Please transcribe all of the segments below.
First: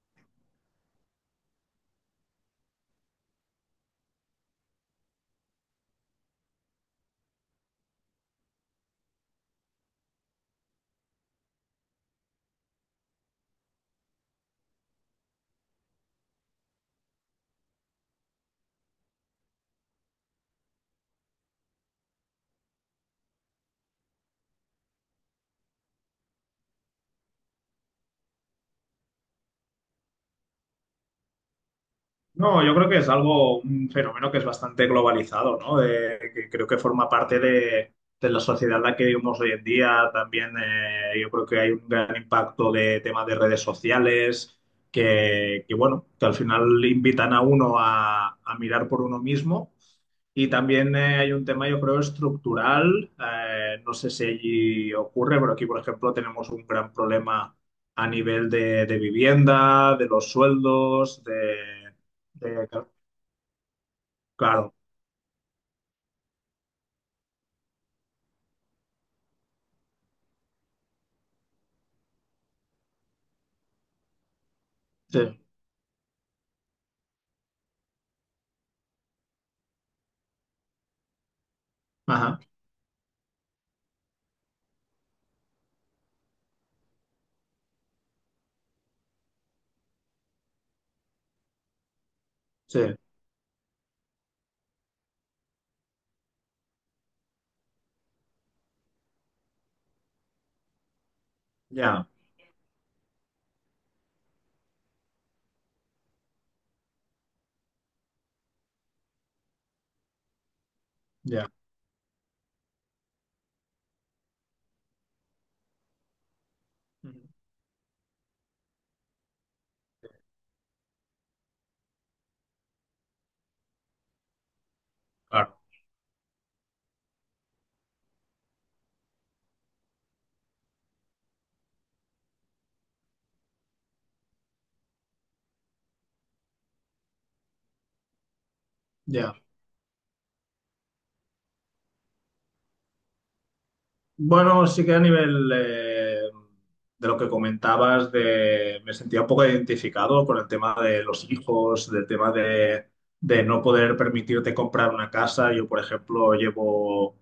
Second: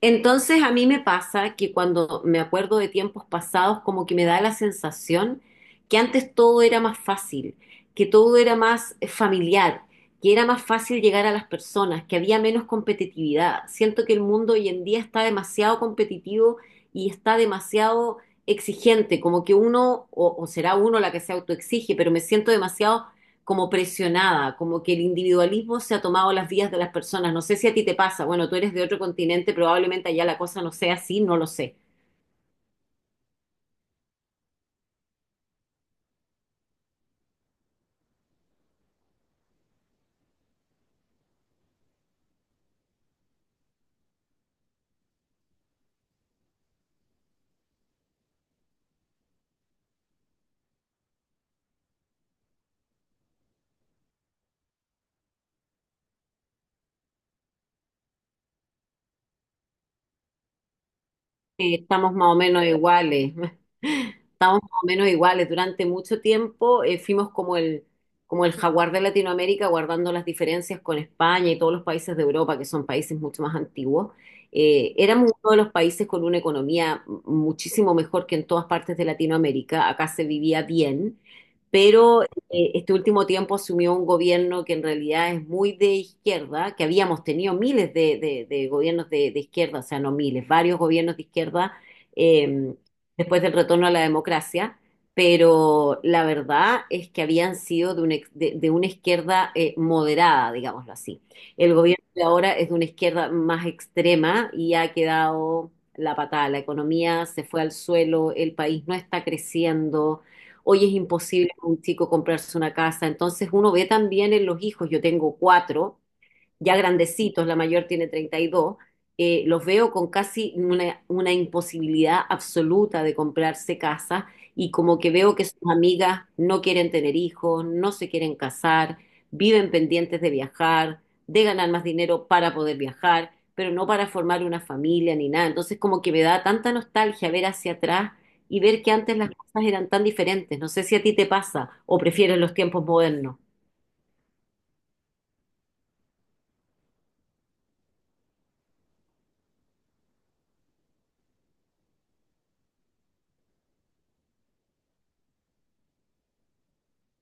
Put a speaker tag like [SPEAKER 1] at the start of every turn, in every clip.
[SPEAKER 1] Entonces a mí me pasa que cuando me acuerdo de tiempos pasados, como que me da la sensación que antes todo era más fácil, que todo era más familiar, que era más fácil llegar a las personas, que había menos competitividad. Siento que el mundo hoy en día está demasiado competitivo y está demasiado exigente, como que uno, o será uno la que se autoexige, pero me siento demasiado como presionada, como que el individualismo se ha tomado las vías de las personas. No sé si a ti te pasa, bueno, tú eres de otro continente, probablemente allá la cosa no sea así, no lo sé.
[SPEAKER 2] No, yo creo que es algo, un fenómeno que es bastante globalizado, ¿no? Que creo que forma parte de la sociedad en la que vivimos hoy en día. También yo creo que hay un gran impacto de temas de redes sociales, bueno, que al final invitan a uno a mirar por uno mismo y también hay un tema, yo creo, estructural. No sé si allí ocurre, pero aquí, por ejemplo, tenemos un gran problema a nivel de vivienda, de los sueldos, de...
[SPEAKER 1] Estamos más o menos
[SPEAKER 2] de-
[SPEAKER 1] iguales, estamos más
[SPEAKER 2] claro,
[SPEAKER 1] o menos iguales. Durante mucho tiempo fuimos como el jaguar de Latinoamérica, guardando las diferencias con España y todos los países de Europa, que son países mucho más antiguos. Éramos
[SPEAKER 2] sí,
[SPEAKER 1] uno de los países con una economía muchísimo mejor que en todas partes de Latinoamérica. Acá se vivía bien, pero
[SPEAKER 2] ajá,
[SPEAKER 1] este último tiempo asumió un gobierno que en realidad es muy de izquierda, que habíamos tenido miles de gobiernos de izquierda, o sea, no miles, varios gobiernos de izquierda eh,
[SPEAKER 2] sí,
[SPEAKER 1] después del retorno a la democracia, pero la verdad es que habían sido de una, de una izquierda moderada, digámoslo así. El gobierno
[SPEAKER 2] ya,
[SPEAKER 1] de ahora es de una izquierda más extrema y ha quedado la patada. La economía se fue al suelo, el país no está creciendo, hoy es
[SPEAKER 2] ya,
[SPEAKER 1] imposible para un chico comprarse una casa. Entonces uno ve también en los hijos, yo tengo cuatro, ya
[SPEAKER 2] ujú,
[SPEAKER 1] grandecitos, la mayor tiene 32, los veo con casi una imposibilidad absoluta de comprarse casa y como que veo que
[SPEAKER 2] claro,
[SPEAKER 1] sus amigas no quieren tener hijos, no se quieren casar, viven pendientes de viajar, de ganar más dinero para poder viajar, pero no para formar una familia ni nada. Entonces como que me da tanta nostalgia ver hacia atrás y ver que antes las
[SPEAKER 2] ya.
[SPEAKER 1] cosas eran tan diferentes. No sé si a ti te pasa o prefieres los tiempos modernos.
[SPEAKER 2] Bueno, sí que a nivel de lo que comentabas, me sentía un poco identificado con el tema de los hijos, del tema de no poder permitirte comprar una casa. Yo, por ejemplo, llevo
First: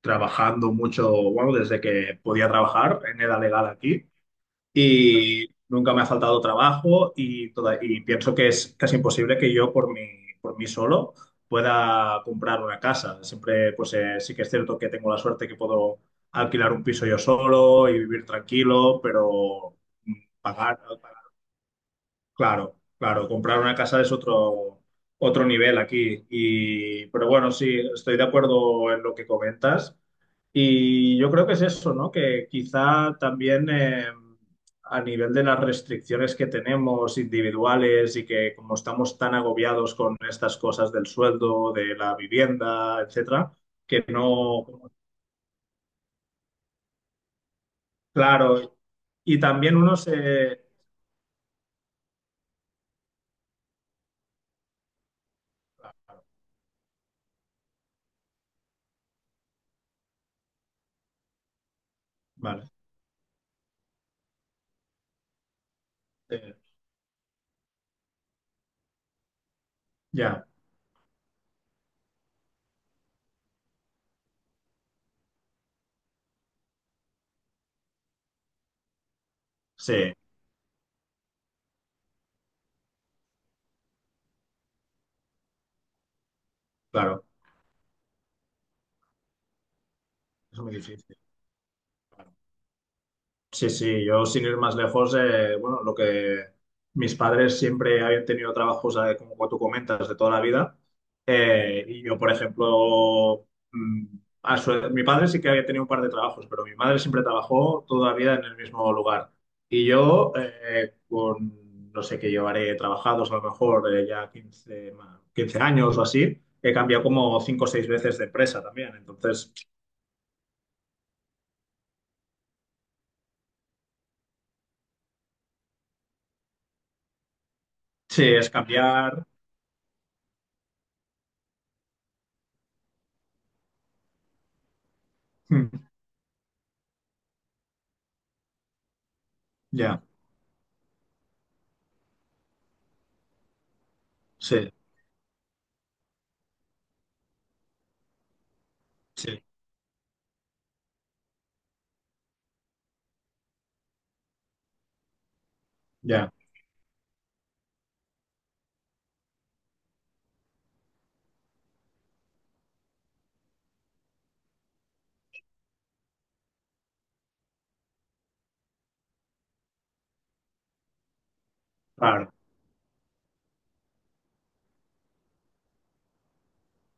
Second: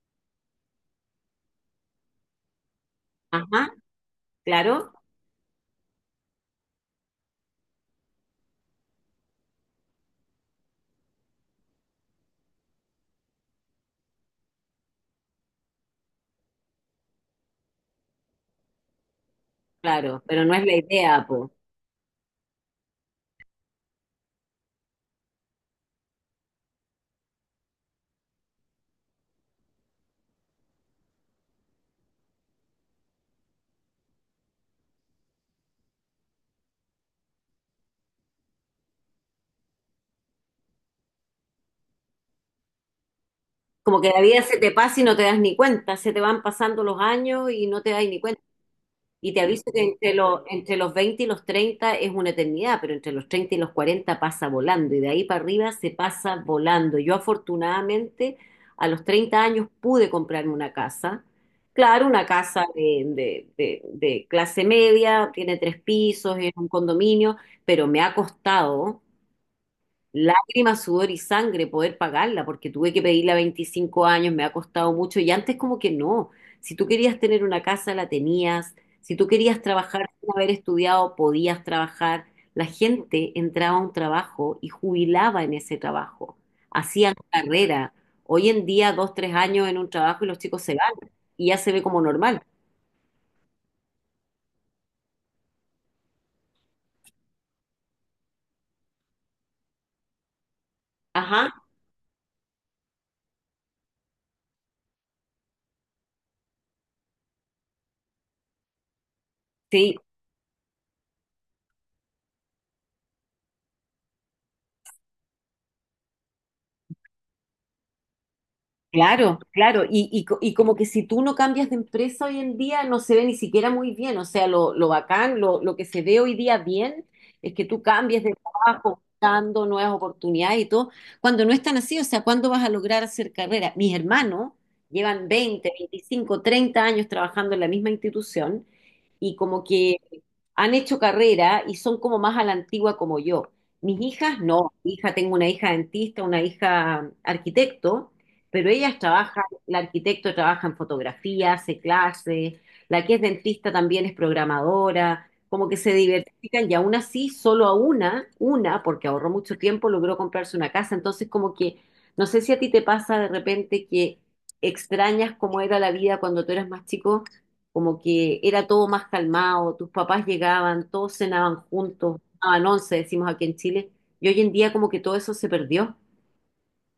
[SPEAKER 2] trabajando mucho, bueno, desde que podía trabajar en edad legal
[SPEAKER 1] Ajá,
[SPEAKER 2] aquí
[SPEAKER 1] claro.
[SPEAKER 2] y nunca me ha faltado trabajo y, y pienso que es casi imposible que yo por mí solo pueda comprar una casa. Siempre, pues sí que es cierto que tengo la suerte que puedo alquilar un piso yo solo y vivir tranquilo, pero mm,
[SPEAKER 1] Claro, pero no es la
[SPEAKER 2] pagar,
[SPEAKER 1] idea, po.
[SPEAKER 2] claro, claro, comprar una casa es otro nivel aquí y pero bueno, sí, estoy de acuerdo en lo que comentas. Y yo creo que es eso, ¿no? Que quizá también a nivel de las restricciones que tenemos individuales y que como estamos tan agobiados con estas cosas del sueldo, de la vivienda, etcétera,
[SPEAKER 1] Como
[SPEAKER 2] que
[SPEAKER 1] que la vida se
[SPEAKER 2] no,
[SPEAKER 1] te pasa y no te das ni cuenta, se te van pasando los años y no te das ni cuenta.
[SPEAKER 2] claro,
[SPEAKER 1] Y
[SPEAKER 2] y
[SPEAKER 1] te aviso
[SPEAKER 2] también
[SPEAKER 1] que
[SPEAKER 2] uno se...
[SPEAKER 1] entre los 20 y los treinta es una eternidad, pero entre los 30 y los 40 pasa volando y de ahí para arriba se pasa volando. Yo afortunadamente a los 30 años pude comprarme una casa. Claro, una casa
[SPEAKER 2] Vale,
[SPEAKER 1] de clase media, tiene tres pisos, es
[SPEAKER 2] eh,
[SPEAKER 1] un condominio, pero me ha costado
[SPEAKER 2] ya,
[SPEAKER 1] lágrimas, sudor y sangre poder pagarla, porque tuve que pedirla a 25 años, me ha costado mucho y antes como que no. Si tú querías tener una casa, la tenías. Si tú querías trabajar
[SPEAKER 2] sí,
[SPEAKER 1] sin haber estudiado, podías trabajar. La gente entraba a un trabajo y jubilaba en ese trabajo. Hacían
[SPEAKER 2] claro,
[SPEAKER 1] carrera. Hoy en día, 2, 3 años en un trabajo y los
[SPEAKER 2] es
[SPEAKER 1] chicos se
[SPEAKER 2] muy
[SPEAKER 1] van
[SPEAKER 2] difícil.
[SPEAKER 1] y ya se ve como
[SPEAKER 2] Vale.
[SPEAKER 1] normal.
[SPEAKER 2] Sí, sí, yo sin ir más lejos, bueno, lo que mis padres siempre habían tenido trabajos, como tú comentas, de toda la vida.
[SPEAKER 1] Ajá,
[SPEAKER 2] Y yo, por ejemplo, mi padre sí que había tenido un par de trabajos, pero mi madre siempre trabajó toda la vida en el mismo lugar. Y
[SPEAKER 1] sí,
[SPEAKER 2] yo, con, no sé qué llevaré trabajados, a lo mejor ya 15 años o así, he cambiado como 5 o 6 veces de empresa también.
[SPEAKER 1] claro,
[SPEAKER 2] Entonces,
[SPEAKER 1] claro, y como que si tú no cambias de empresa hoy en día no se ve ni siquiera muy bien, o sea, lo bacán, lo que se ve hoy día bien es que tú cambies
[SPEAKER 2] sí,
[SPEAKER 1] de
[SPEAKER 2] es
[SPEAKER 1] trabajo,
[SPEAKER 2] cambiar.
[SPEAKER 1] buscando nuevas oportunidades y todo, cuando no es tan así, o sea, ¿cuándo vas a lograr hacer carrera? Mis hermanos llevan 20, 25, 30 años trabajando en la misma institución y como que
[SPEAKER 2] Ya,
[SPEAKER 1] han hecho carrera y son como más a la antigua como yo. Mis hijas no.
[SPEAKER 2] sí.
[SPEAKER 1] Mi hija, tengo una hija dentista, una hija arquitecto, pero ellas
[SPEAKER 2] Sí,
[SPEAKER 1] trabajan, la arquitecto trabaja en fotografía, hace clases, la que es dentista también es programadora, como que se
[SPEAKER 2] ya,
[SPEAKER 1] diversifican y aún así solo a una, porque ahorró mucho tiempo, logró comprarse una casa, entonces como que no sé si a ti te pasa de repente que extrañas cómo era la vida cuando tú eras más chico, como que era todo más calmado, tus papás llegaban, todos cenaban juntos,
[SPEAKER 2] claro.
[SPEAKER 1] tomaban once, decimos aquí en Chile, y hoy en día como que todo eso se perdió.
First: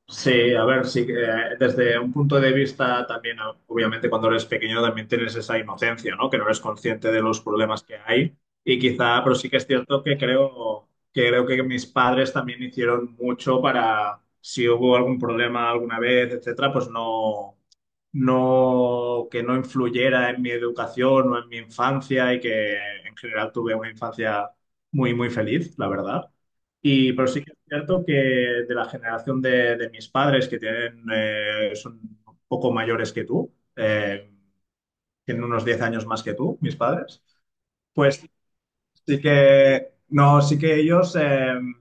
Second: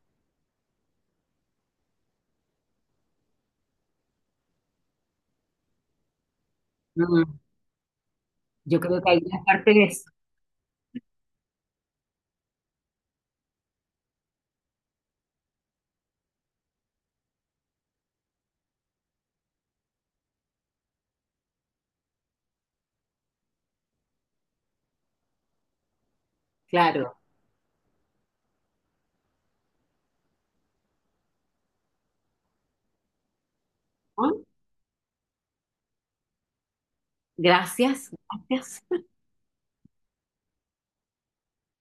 [SPEAKER 2] Sí, a ver, sí, que, desde un punto de vista también, ah, obviamente cuando eres pequeño también tienes esa inocencia, ¿no? Que no eres consciente de
[SPEAKER 1] Mm,
[SPEAKER 2] los problemas que hay y
[SPEAKER 1] yo creo que hay
[SPEAKER 2] quizá, pero
[SPEAKER 1] gran
[SPEAKER 2] sí que es
[SPEAKER 1] parte de
[SPEAKER 2] cierto
[SPEAKER 1] eso.
[SPEAKER 2] que creo que mis padres también hicieron mucho para si hubo algún problema alguna vez, etcétera, pues no. No, que no influyera en mi educación o en mi infancia y que en general tuve una infancia muy, muy feliz, la verdad. Y,
[SPEAKER 1] Claro,
[SPEAKER 2] pero sí que es cierto que de la generación de mis padres, que tienen, son un poco mayores que tú,
[SPEAKER 1] ¿no?
[SPEAKER 2] tienen unos 10 años más que tú, mis padres,
[SPEAKER 1] Gracias,
[SPEAKER 2] pues
[SPEAKER 1] gracias.
[SPEAKER 2] sí que, no, sí que ellos...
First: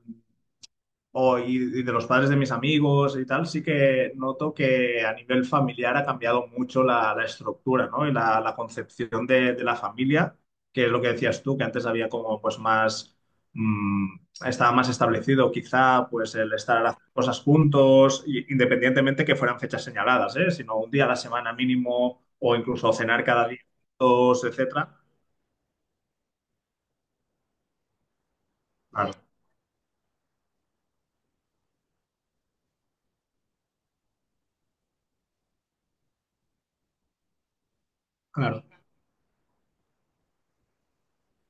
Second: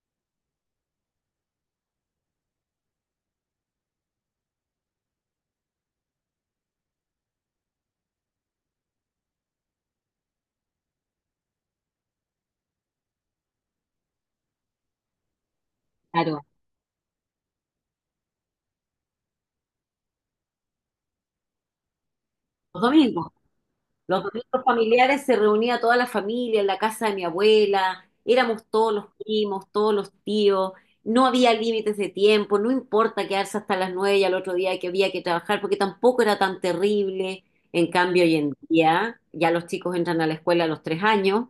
[SPEAKER 2] y de los padres de mis amigos y tal, sí que noto que a nivel familiar ha cambiado mucho la estructura, ¿no? Y la concepción de la familia, que es lo que decías tú, que antes había como pues más, mm, estaba más establecido quizá pues
[SPEAKER 1] Claro.
[SPEAKER 2] el estar haciendo cosas juntos, independientemente que fueran fechas señaladas, ¿eh? Sino un día a la semana mínimo o
[SPEAKER 1] Los
[SPEAKER 2] incluso cenar
[SPEAKER 1] domingos.
[SPEAKER 2] cada día
[SPEAKER 1] Los
[SPEAKER 2] juntos,
[SPEAKER 1] domingos
[SPEAKER 2] etcétera.
[SPEAKER 1] familiares se reunía toda la familia en la casa de mi abuela, éramos todos los
[SPEAKER 2] Claro,
[SPEAKER 1] primos, todos los tíos, no había límites de tiempo, no importa quedarse hasta las 9 y al otro día que había que trabajar, porque tampoco era tan terrible. En cambio, hoy en
[SPEAKER 2] claro.
[SPEAKER 1] día ya los chicos entran a la escuela a los 3 años,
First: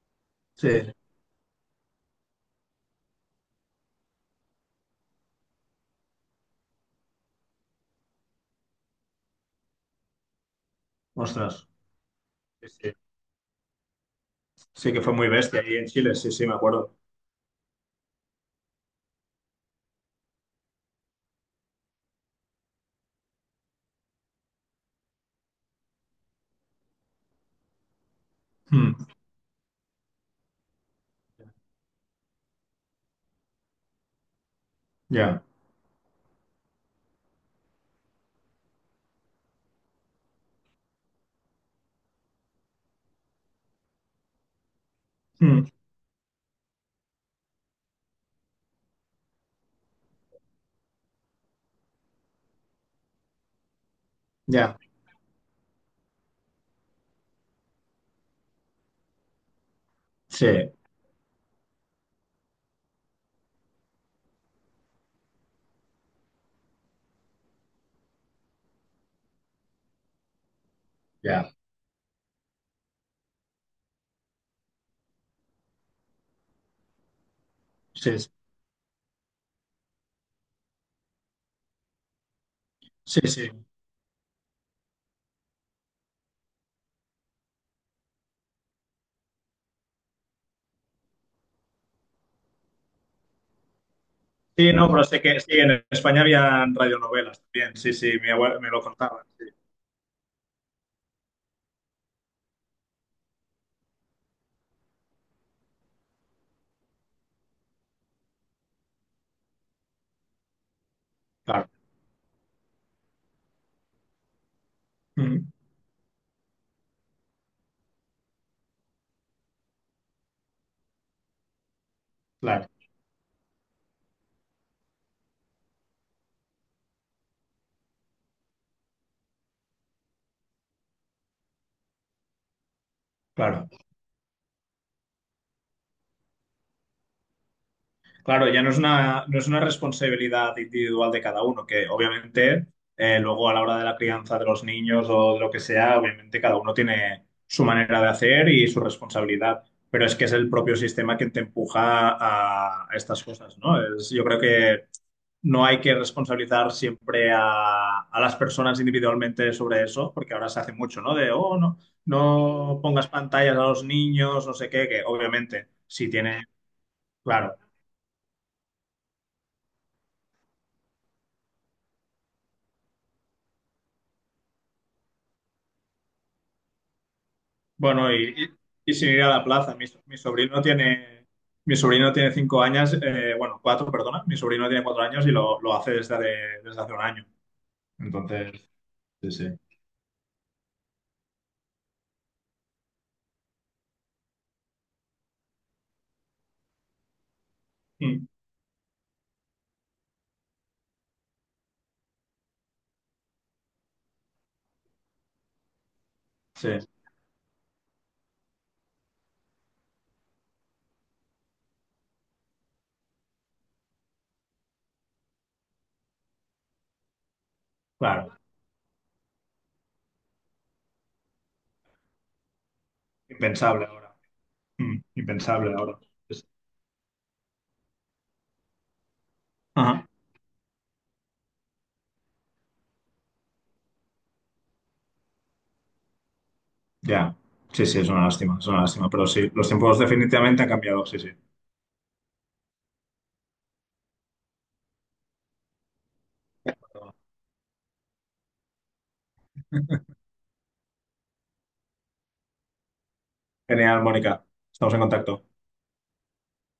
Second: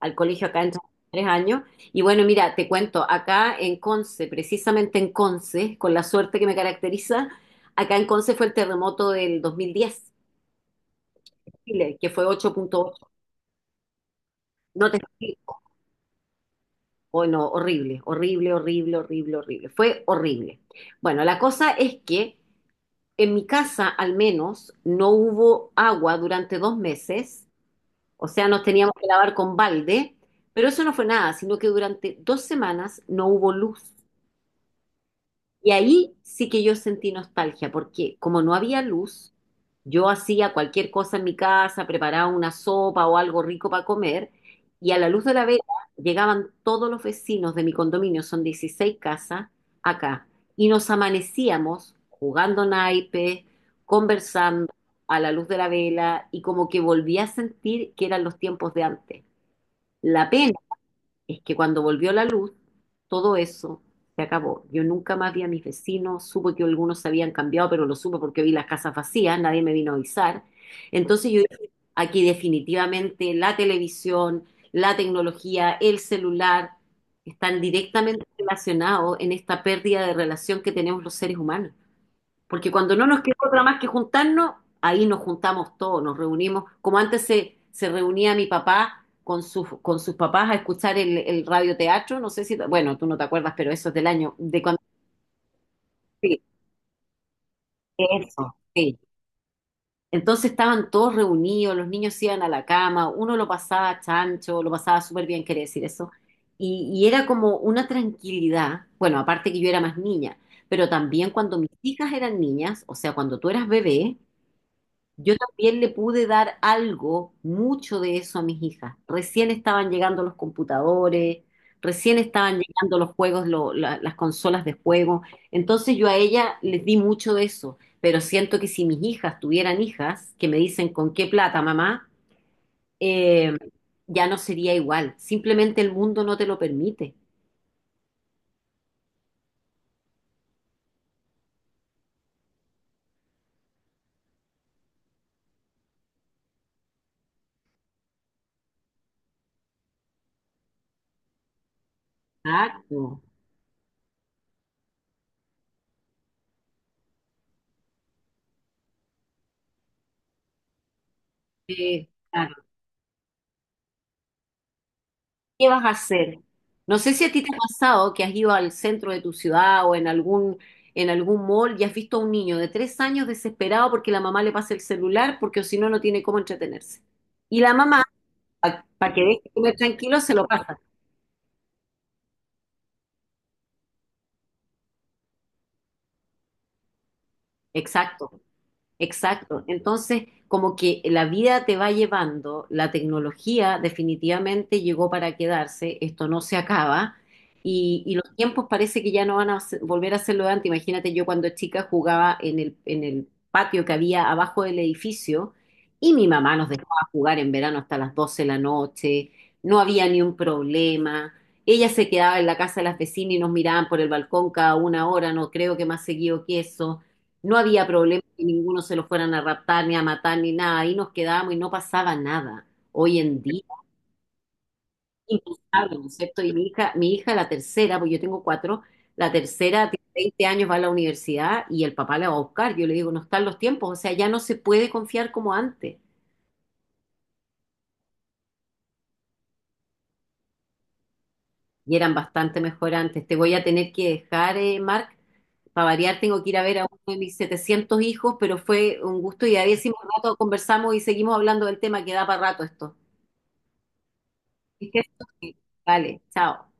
[SPEAKER 1] al colegio acá
[SPEAKER 2] Sí,
[SPEAKER 1] entran a los 3 años. Y bueno, mira, te cuento, acá en Conce, precisamente en Conce, con la suerte que me caracteriza, acá en Conce fue el terremoto del 2010,
[SPEAKER 2] ostras.
[SPEAKER 1] Chile, que fue ocho
[SPEAKER 2] Sí,
[SPEAKER 1] punto
[SPEAKER 2] sí.
[SPEAKER 1] ocho. No
[SPEAKER 2] Sí
[SPEAKER 1] te
[SPEAKER 2] que fue muy bestia
[SPEAKER 1] explico.
[SPEAKER 2] ahí en Chile, sí, sí, me acuerdo.
[SPEAKER 1] Oh, no, horrible, horrible, horrible, horrible, horrible. Fue horrible. Bueno, la cosa es que en mi casa al menos no hubo agua durante 2 meses, o sea, nos teníamos que
[SPEAKER 2] Mm,
[SPEAKER 1] lavar con balde, pero eso no fue nada, sino que durante 2 semanas no hubo luz.
[SPEAKER 2] ya,
[SPEAKER 1] Y ahí sí que yo sentí nostalgia, porque como no había luz, yo hacía cualquier cosa en mi casa, preparaba una sopa o algo rico para comer, y a la luz de la vela
[SPEAKER 2] mm,
[SPEAKER 1] llegaban todos los vecinos de mi condominio, son 16 casas, acá, y nos amanecíamos jugando naipes, conversando
[SPEAKER 2] ya,
[SPEAKER 1] a la luz de la vela, y como que volví a sentir que eran los tiempos de antes. La
[SPEAKER 2] sí,
[SPEAKER 1] pena es que cuando volvió la luz, todo eso se acabó. Yo nunca más vi a mis vecinos, supe que algunos se habían cambiado, pero lo supe porque vi las casas vacías, nadie me vino a avisar. Entonces yo
[SPEAKER 2] ya,
[SPEAKER 1] dije, aquí definitivamente la televisión, la tecnología, el celular están
[SPEAKER 2] sí,
[SPEAKER 1] directamente
[SPEAKER 2] sí,
[SPEAKER 1] relacionados en esta pérdida de relación que tenemos los seres humanos. Porque cuando no nos
[SPEAKER 2] sí.
[SPEAKER 1] queda
[SPEAKER 2] Sí,
[SPEAKER 1] otra más que juntarnos, ahí nos juntamos todos, nos reunimos. Como antes se reunía mi papá con sus papás a escuchar el radioteatro, no sé si, bueno, tú no te acuerdas, pero eso es del año, de
[SPEAKER 2] sí,
[SPEAKER 1] cuando...
[SPEAKER 2] no, pero sé que sí, en España
[SPEAKER 1] Sí,
[SPEAKER 2] había radionovelas también, sí, sí, mi
[SPEAKER 1] eso,
[SPEAKER 2] abuela me lo
[SPEAKER 1] sí.
[SPEAKER 2] contaba, sí,
[SPEAKER 1] Entonces estaban todos reunidos, los niños se iban a la cama, uno lo pasaba chancho, lo pasaba súper bien, quería decir eso. Y era como una tranquilidad, bueno, aparte que yo era más niña, pero también cuando mis
[SPEAKER 2] claro,
[SPEAKER 1] hijas eran niñas, o sea, cuando tú eras bebé, yo
[SPEAKER 2] mm,
[SPEAKER 1] también le pude dar algo, mucho de eso a mis hijas. Recién estaban llegando los computadores, recién estaban
[SPEAKER 2] claro,
[SPEAKER 1] llegando los juegos, las consolas de juego. Entonces yo a ella les di mucho de eso, pero siento que si mis hijas tuvieran hijas que me dicen con qué plata, mamá, eh,
[SPEAKER 2] claro,
[SPEAKER 1] ya no sería igual. Simplemente el mundo no te lo permite.
[SPEAKER 2] claro, ya no es una, no es una responsabilidad individual de cada uno, que obviamente luego a la hora de la crianza de los niños o de lo que sea, obviamente cada uno tiene su manera de hacer y su responsabilidad, pero es que es el propio sistema quien te empuja a
[SPEAKER 1] Exacto.
[SPEAKER 2] estas cosas, ¿no? Es, yo creo que no hay que responsabilizar siempre a las personas individualmente sobre eso, porque ahora se hace mucho, ¿no? De, oh, no,
[SPEAKER 1] Sí, claro.
[SPEAKER 2] no pongas pantallas a los niños, no sé qué, que
[SPEAKER 1] ¿Qué
[SPEAKER 2] obviamente,
[SPEAKER 1] vas a
[SPEAKER 2] si
[SPEAKER 1] hacer?
[SPEAKER 2] tiene,
[SPEAKER 1] No sé si a ti te
[SPEAKER 2] claro,
[SPEAKER 1] ha pasado que has ido al centro de tu ciudad en algún mall y has visto a un niño de 3 años desesperado porque la mamá le pasa el celular porque si no, no tiene cómo entretenerse. Y la mamá,
[SPEAKER 2] bueno, y sin
[SPEAKER 1] para que
[SPEAKER 2] ir a
[SPEAKER 1] deje
[SPEAKER 2] la
[SPEAKER 1] de comer
[SPEAKER 2] plaza,
[SPEAKER 1] tranquilo, se lo pasa.
[SPEAKER 2] mi sobrino tiene 5 años, bueno, cuatro, perdona, mi sobrino tiene 4 años y lo hace desde, desde hace un año.
[SPEAKER 1] Exacto.
[SPEAKER 2] Entonces, sí, sí.
[SPEAKER 1] Exacto. Entonces, como que la vida te va llevando, la tecnología definitivamente llegó para quedarse, esto no se acaba y
[SPEAKER 2] Mm,
[SPEAKER 1] los tiempos parece que ya no van a volver a ser lo de antes. Imagínate, yo cuando chica jugaba en el patio que había abajo del edificio y mi mamá nos
[SPEAKER 2] sí,
[SPEAKER 1] dejaba jugar en verano hasta las 12 de la noche, no había ni un problema. Ella se quedaba en la casa de las vecinas y nos miraban por el balcón cada una hora, no creo que más seguido que eso. No había problema
[SPEAKER 2] claro,
[SPEAKER 1] que ninguno se lo fueran a raptar, ni a matar, ni nada. Ahí nos quedábamos y no pasaba nada. Hoy en día,
[SPEAKER 2] impensable ahora. Mm, impensable
[SPEAKER 1] impensable,
[SPEAKER 2] ahora.
[SPEAKER 1] ¿no es cierto? Y mi hija, la tercera, pues yo tengo cuatro, la tercera tiene
[SPEAKER 2] Ajá.
[SPEAKER 1] 20 años, va a la universidad y el papá la va a buscar. Yo le digo, no están los tiempos, o sea, ya no se puede confiar como antes.
[SPEAKER 2] Ya, sí, sí, es una lástima, pero sí, los tiempos definitivamente han cambiado, sí, sí.
[SPEAKER 1] Y eran bastante mejor antes. Te voy a tener que dejar, Marc. Para variar, tengo que ir a ver a uno de mis 700 hijos, pero fue un gusto y a ver si más rato conversamos y seguimos hablando del tema que da para rato esto.
[SPEAKER 2] Genial, Mónica,
[SPEAKER 1] Es
[SPEAKER 2] estamos en
[SPEAKER 1] que-
[SPEAKER 2] contacto.
[SPEAKER 1] Vale, chao.